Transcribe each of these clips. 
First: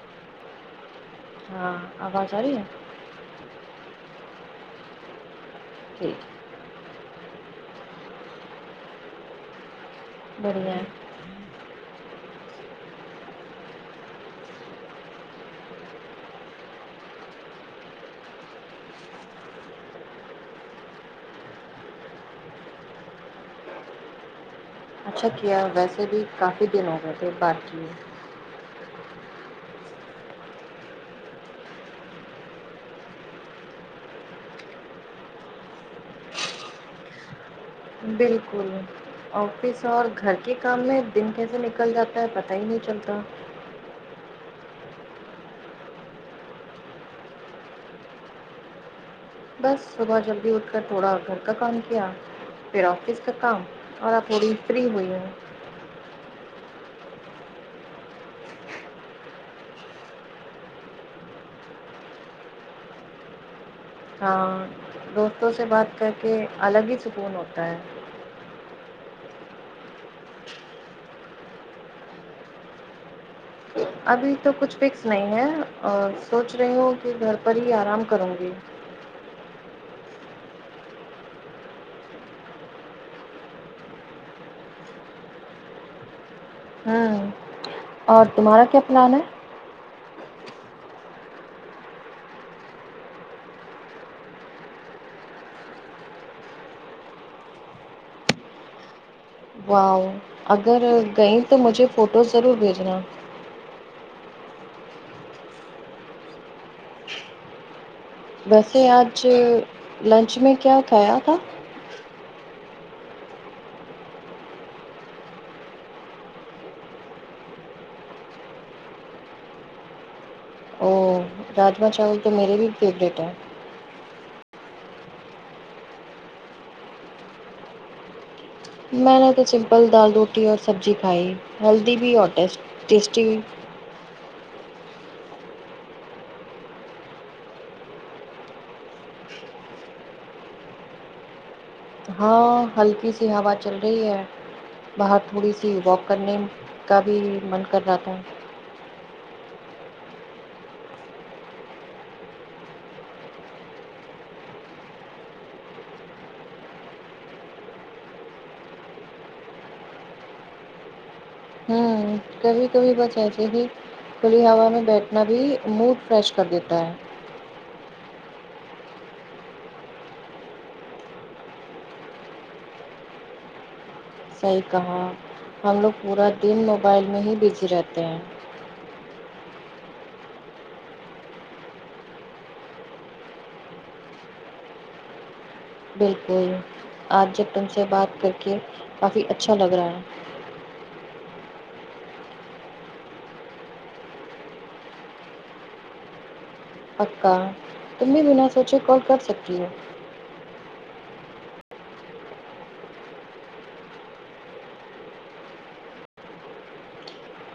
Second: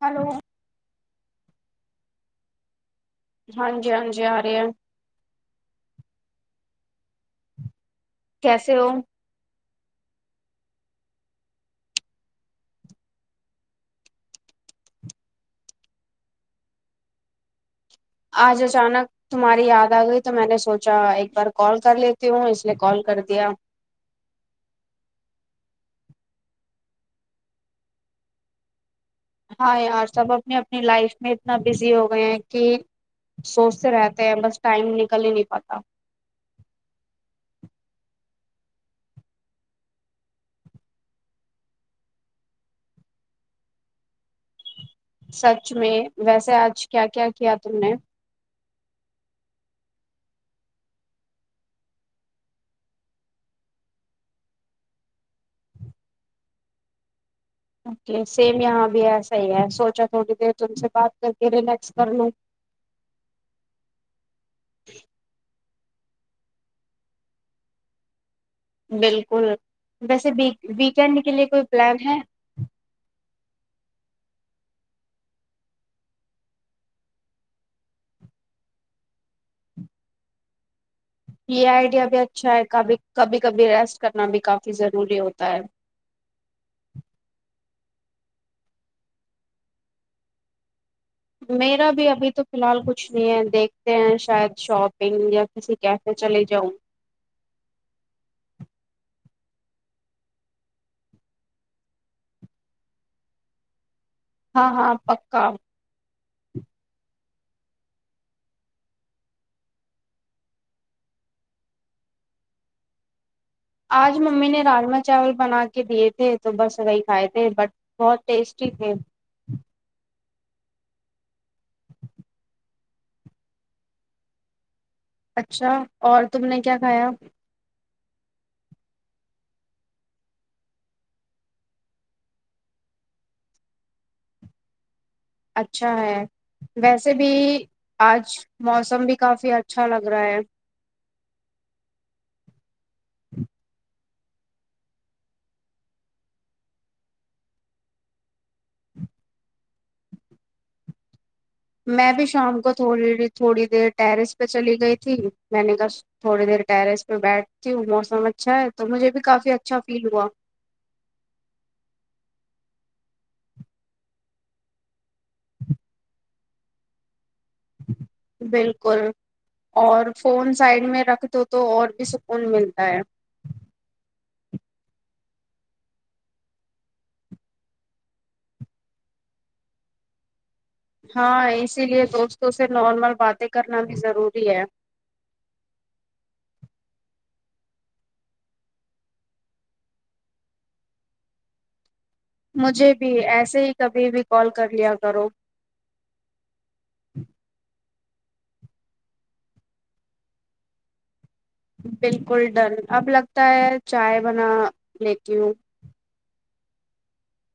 hello ہاں آواز آ رہی ہے ہاں جی ہاں جی آ رہی ہیں جی کیسے ہو بڑھیا ہے آج اچانک تمہاری یاد آ گئی تو میں نے سوچا ایک بار کال کر لیتی ہوں اس لیے کال کر دیا اچھا کیا ویسے بھی کافی دن ہو گئے تھے بات کیے ہاں یار سب اپنی اپنی لائف میں اتنا بزی ہو گیے ہیں کہ سوچتے رہتے ہیں بس ٹائم نکل ہی نہیں پاتا [inaudible] بالکل آفس اور گھر کے کام میں دن کیسے نکل جاتا ہے پتا ہی نہیں چلتا سچ میں ویسے آج کیا کیا کیا تم نے بس صبح جلدی اٹھ کر تھوڑا گھر کا کام کیا پھر آفس کا کام اور آپ تھوڑی فری ہوئی ہیں اوکے سیم یہاں بھی ایسا ہی ہے سوچا تھوڑی دیر تم سے بات کر کے ریلیکس کر لوں ہاں دوستوں سے بات کر کے الگ ہی سکون ہوتا ہے بالکل ویسے ویکینڈ کے لیے کوئی پلان ہے ابھی تو کچھ فکس نہیں ہے اور سوچ رہی ہوں کہ گھر پر ہی آرام کروں گی یہ آئیڈیا بھی اچھا ہے کبھی کبھی کبھی ریسٹ کرنا بھی کافی ضروری ہوتا ہے ہاں اور تمہارا کیا پلان ہے میرا بھی ابھی تو فی الحال کچھ نہیں ہے دیکھتے ہیں شاید شاپنگ یا ویسے کیفے چلے جاؤ واؤ اگر گئیں تو مجھے فوٹو ضرور بھیجنا ہاں ہاں پکا ویسے آج لنچ میں کیا کھایا تھا آج ممی نے راجما چاول بنا کے دیے تھے تو بس وہی کھائے تھے بٹ بہت ٹیسٹی تھے او راجما چاول تو میرے بھی فیورٹ ہیں اچھا اور تم نے کیا کھایا میں نے تو سمپل دال روٹی اور سبزی کھائی ہیلدی بھی اور ٹی ٹیسٹی بھی اچھا ہے ویسے بھی آج موسم بھی کافی اچھا لگ رہا ہے ہاں ہلکی سی ہوا چل رہی ہے باہر تھوڑی سی واک کرنے کا بھی من کر رہا تھا میں بھی شام کو تھوڑی تھوڑی دیر ٹیرس پہ چلی گئی تھی میں نے کہ تھوڑی دیر ٹیرس پہ بیٹھتی ہوں موسم اچھا ہے تو مجھے بھی کافی اچھا فیل ہوا ہوں کبھی کبھی بس ایسے بھی کھلی ہوا میں بیٹھنا بھی موڈ فریش کر دیتا ہے بالکل اور فون سائڈ میں رکھ دو تو اور بھی سکون ملتا ہے صحیح کہا ہم لوگ پورا دن موبائل میں ہی بزی رہتے ہیں ہاں اسی لیے دوستوں سے نارمل باتیں کرنا بھی ضروری ہے بالکل آج جب تم سے بات کر کے کافی اچھا لگ رہا ہے مجھے بھی ایسے ہی کبھی بھی کال کر لیا کرو پکا تم بھی بنا سوچے کال کر سکتی ہو بالکل ڈن اب لگتا ہے چائے بنا لیتی ہوں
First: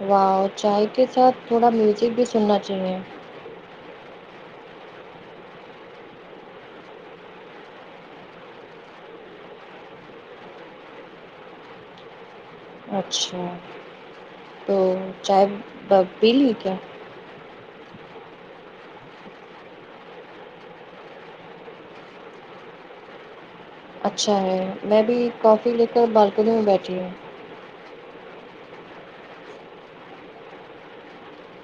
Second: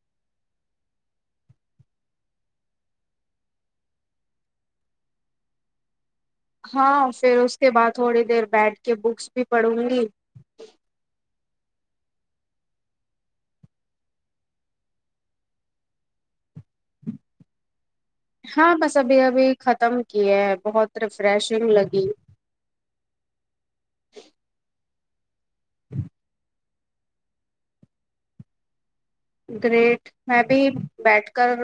واؤ چائے کے ساتھ تھوڑا میوزک بھی سننا چاہیے ہاں پھر اس کے بعد تھوڑی دیر بیٹھ کے بکس بھی پڑھوں گی اچھا تو چائے پی لی کیا ہاں بس ابھی ابھی ختم کیے ہیں بہت ریفریشنگ لگی اچھا ہے میں بھی کافی لے کر بالکنی میں بیٹھی ہوں گریٹ میں بھی بیٹھ کر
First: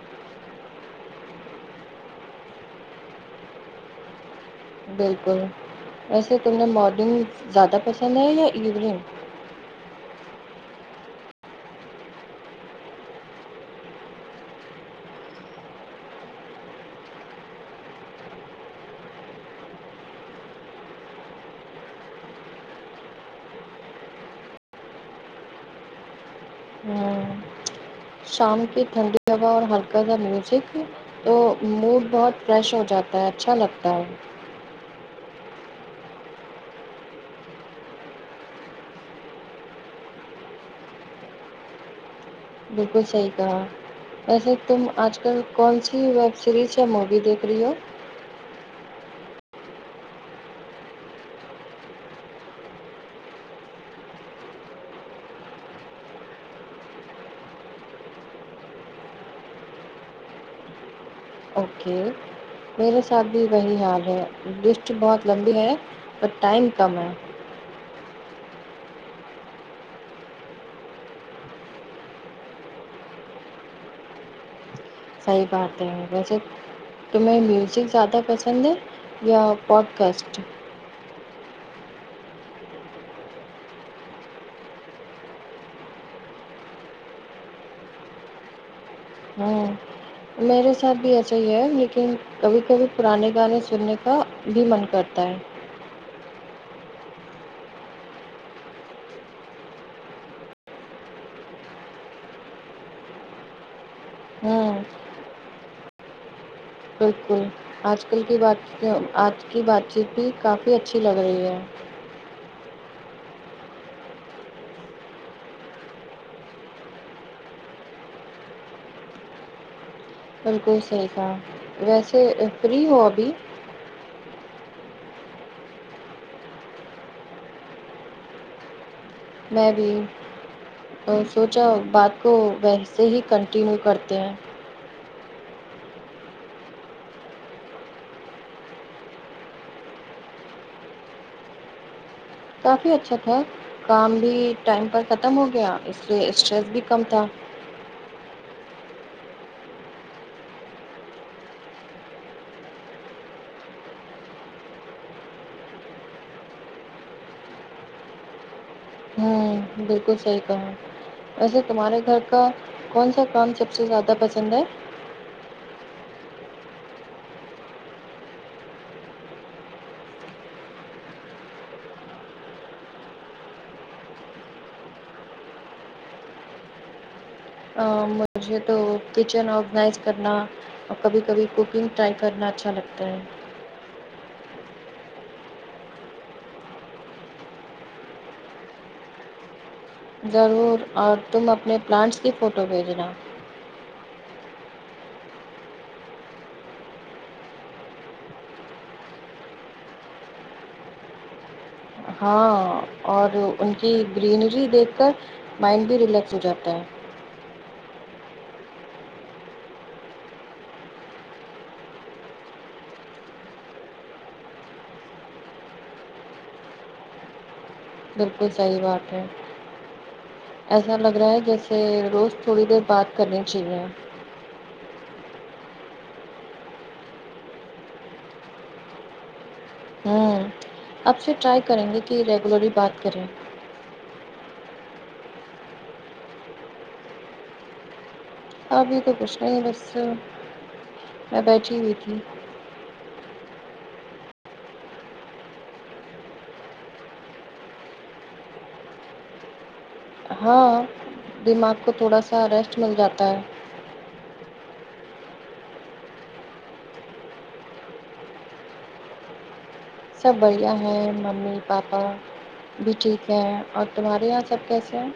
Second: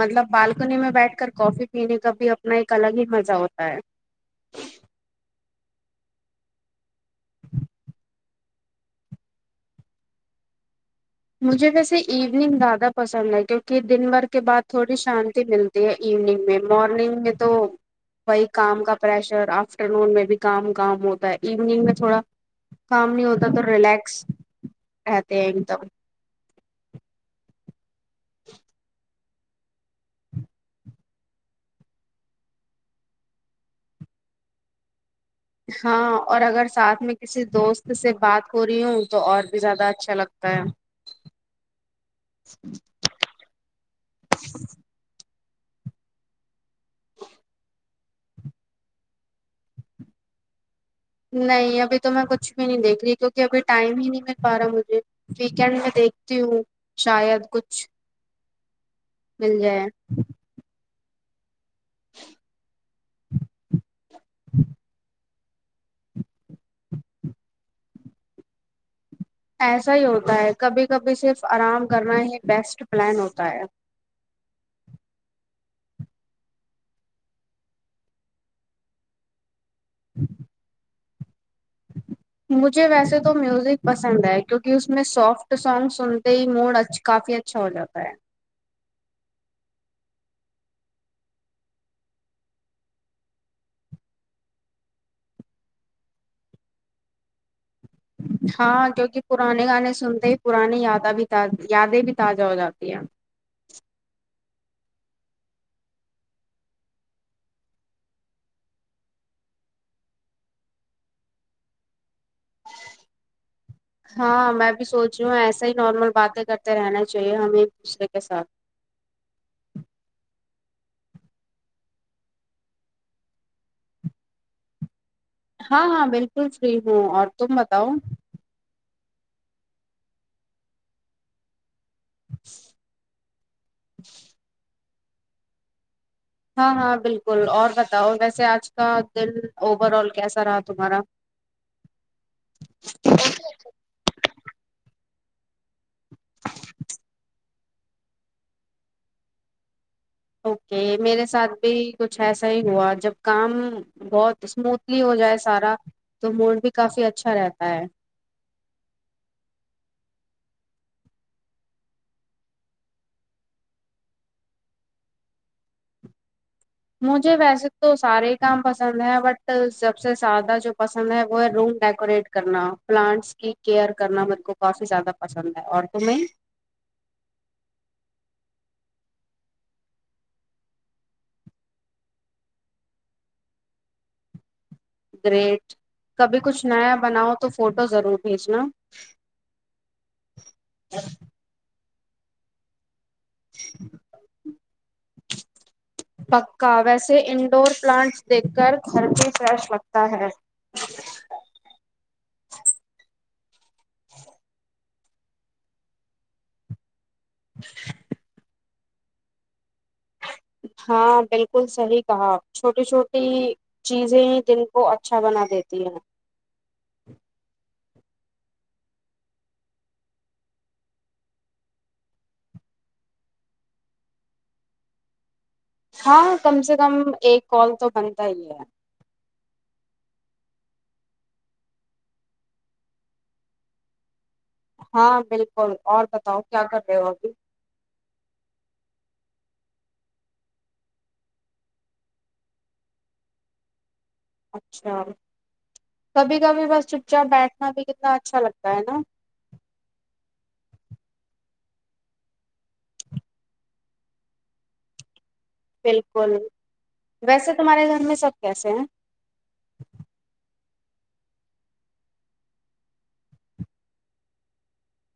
مطلب بالکنی میں بیٹھ کر کافی پینے کا بھی اپنا ایک الگ ہی مزہ ہوتا ہے بالکل ویسے تمیں مارننگ زیادہ پسند ہے یا ایوننگ مجھے ویسے ایوننگ زیادہ پسند ہے کیونکہ دن بھر کے بعد تھوڑی شانتی ملتی تی ہے ایوننگ میں مارننگ میں تو وہی کام کا پریشر آفٹر نون میں بھی کام کام ہوتا ہے ایوننگ میں تھوڑا کام نہیں ہوتا تو ریلیکس رہتے ہیں ایک دم ہاں شام کی ٹھنڈی ہوا اور ہلکا سا میوزک تو موڈ بہت فریش ہو جاتا ہے اچھا لگتا ہے ہاں اور اگر ساتھ میں کسی دوست سے بات ہو رہی ہوں تو اور بھی زیادہ اچھا لگتا ہے [inaudible] بالکل صحیح کہا ویسے تم آج کل کون سی ویب سیریز مووی دیکھ رہی ہو نہیں ابھی تو میں کچھ بھی نہیں دیکھ رہی کیونکہ ابھی ٹائم ہی نہیں مل پا رہا مجھے ویکینڈ میں دیکھتی ہوں شاید کچھ مل جائے اوکے میرے ساتھ بھی وہی حال ہے لسٹ بہت لمبی ہے پر ٹائم کم ہے ایسا ہی ہوتا ہے کبھی کبھی صرف آرام کرنا ہی بیسٹ پلان ہوتا ہے صحیح بات ہے ویسے تمہیں میوزک زیادہ پسند ہے یا پوڈکاسٹ مجھے ویسے تو میوزک پسند ہے کیونکہ اس میں سافٹ سانگ سنتے ہی موڈ اچھا کافی اچھا اچھا ہو جاتا ہے ہاں میرے ساتھ بھی ایسا ہی ہے لیکن کبھی کبھی پرانے گانے سننے کا بھی من کرتا ہے ہاں کیونکہ پرانے گانے سنتے ہی پرانی یاداں بھی یادیں بھی تازہ ہو جاتی ہیں ہوں بالکل آج کل کی بات آج کی بات چیت بھی کافی اچھی لگ رہی ہے ہاں میں بھی سوچ رہی ہوں ایسا ہی نارمل باتیں کرتے رہنا چاہیے ہمیں ایک دوسرے کے ساتھ بالکل صحیح کہا ویسے فری ہو ابھی ہاں ہاں بالکل فری ہوں اور تم بتاؤ میں بھی اور سوچا ہو بات کو ویسے ہی کنٹینیو کرتے ہیں ہاں ہاں بالکل اور بتاؤ ویسے آج کا دن اوور آل کیسا رہا تمہارا کافی اچھا تھا کام بھی ٹائم پر ختم ہو گیا اس سے اسٹریس بھی کم تھا اوکے میرے ساتھ بھی کچھ ایسا ہی ہوا جب کام بہت اسموتھلی ہو جائے سارا تو موڈ بھی کافی اچھا رہتا ہے ہوں بالکل صحی کہا ویسے تمہارے گھر کا کون سا کام سب سے زیادہ پسند ہے مجھے ویسے تو سارے ہی کام پسند ہے بٹ سب سے زیادہ جو پسند ہے وہ ہے روم ڈیکوریٹ کرنا پلانٹس کی کیئر کرنا میرے کو کافی زیادہ پسند ہے اور تو میں مجھے تو کچن آرگنائز کرنا اور کبھی کبھی کوکنگ ٹرائی کرنا اچھا لگتا ہے گریٹ کبھی کچھ نیا بناؤ تو فوٹو ضرور بھیجنا ضرور اور تم اپنے پلانٹس کی فوٹو بھیجنا [inaudible] پکا ویسے انڈور پلانٹس دیکھ کر گھر بھی فریش لگتا ہے ہاں اور ان کی گرینری دیکھ کر مائنڈ بھی ریلیکس ہو جاتا ہے [inaudible] ہاں بالکل صحیح کہا چھوٹی چھوٹی ہی چیزیں ہی دل کو اچھا بنا دیتی ہیں بالکل صحیح بات ہے ایسا لگ رہا ہے جیسے روز تھوڑی دیر بات کرنی چاہیے ہاں کم سے کم ایک کال تو بنتا ہی ہے ہوں اب سے ٹرائی کریں گے کہ ریگولرلی بات کریں ہاں بالکل اور بتاؤ کیا کر رہے ہو ابھی ابھی تو کچھ نہیں بس میں بیٹھی ہوئی تھی اچھا کبھی کبھی بس چپ چاپ بیٹھنا بھی کتنا اچھا لگتا ہے نا ہاں دماغ کو تھوڑا سا ریسٹ مل جاتا ہے بالکل ویسے تمہارے گھر میں سب کیسے ہیں سب بڑھیا ہیں ممی پاپا بھی ٹھیک ہے اور تمہارے یہاں سب کیسے ہیں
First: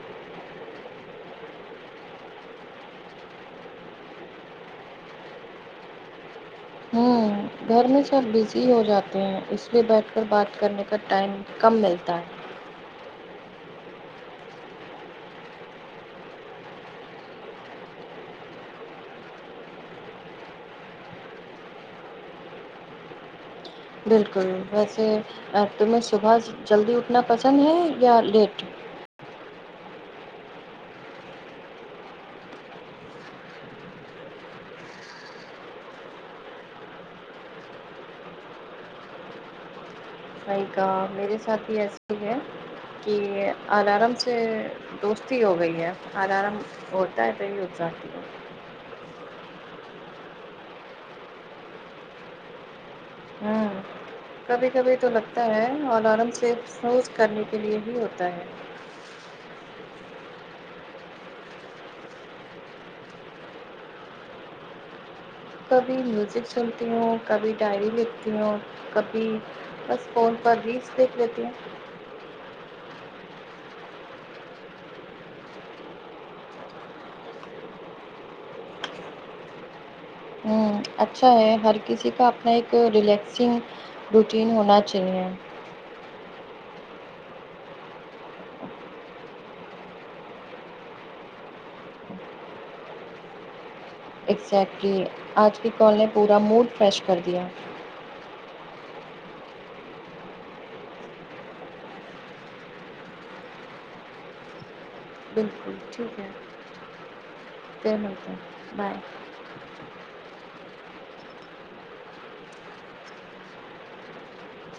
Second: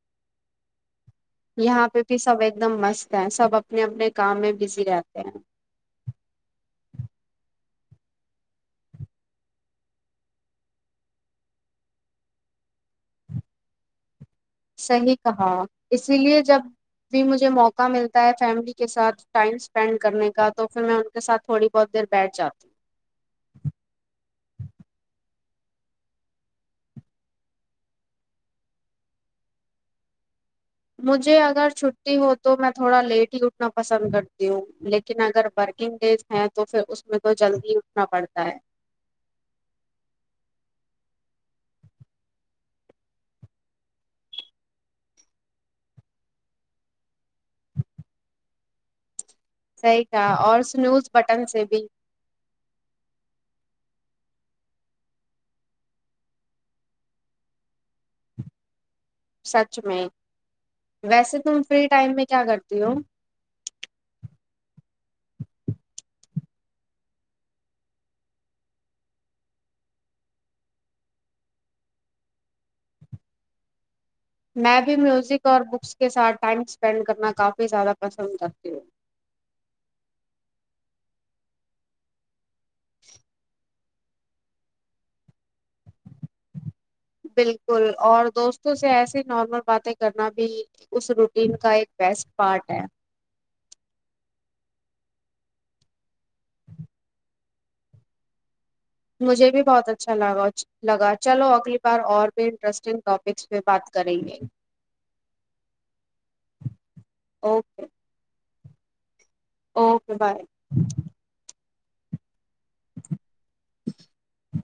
یہاں پہ بھی سب ایک دم مست ہے سب اپنے اپنے کام میں بزی رہتے ہیں ہوں گھر میں سب بزی ہو جاتے ہیں اس لیے بیٹھ کر بات کرنے کا ٹائم کم ملتا ہے صحیح کہا اسی لیے جب بھی مجھے موقع ملتا ہے فیملی کے ساتھ ٹائم اسپینڈ کرنے کا تو پھر میں ان کے ساتھ تھوڑی بہت دیر بیٹھ جاتی بالکل ویسے اب تمہیں صبح جلدی اٹھنا پسند ہے یا لیٹ مجھے اگر چھٹی ہو تو میں تھوڑا لیٹ ہی اٹھنا پسند کرتی ہوں لیکن اگر ورکنگ ڈیز ہیں تو پھر اس میں تو جلدی اٹھنا پڑتا ہے بائیک میرے ساتھ بھی ایسے ہی ہے کہ الارم سے دوستی ہو گئی ہے الارم ہوتا ہے صحیح ہوتا صحیح کہا اور سنوز بٹن سے بھی ہوں کبھی کبھی تو لگتا ہے اور آرام سے موز کرنے کے لیے ہی ہوتا ہے سچ میں ویسے تم فری ٹائم میں کیا کرتی ہو کبھی میوزک سنتی ہوں کبھی ڈائری لکھتی ہوں کبھی بس فون پر ریلس دیکھ لیتی ہوں میں بھی میوزک اور بکس کے ساتھ ٹائم اسپینڈ کرنا کافی زیادہ پسند کرتی ہوں ہوں اچھا ہے ہر کسی کا اپنا ایک ریلیکسنگ روٹین ہونا چاہیے بالکل اور دوستوں سے ایسی نارمل باتیں کرنا بھی اس روٹین کا ایک بیسٹ پارٹ ہے اگزیکٹلی آج کی کال نے پورا موڈ فریش کر دیا مجھے بھی بہت اچھا لگا لگا چلو اگلی بار اور بھی انٹرسٹنگ ٹاپ کس پے بات کریں گے بالکل ٹھیک ہے اوکے پھر ملتے ہیں بائے اوکے بائے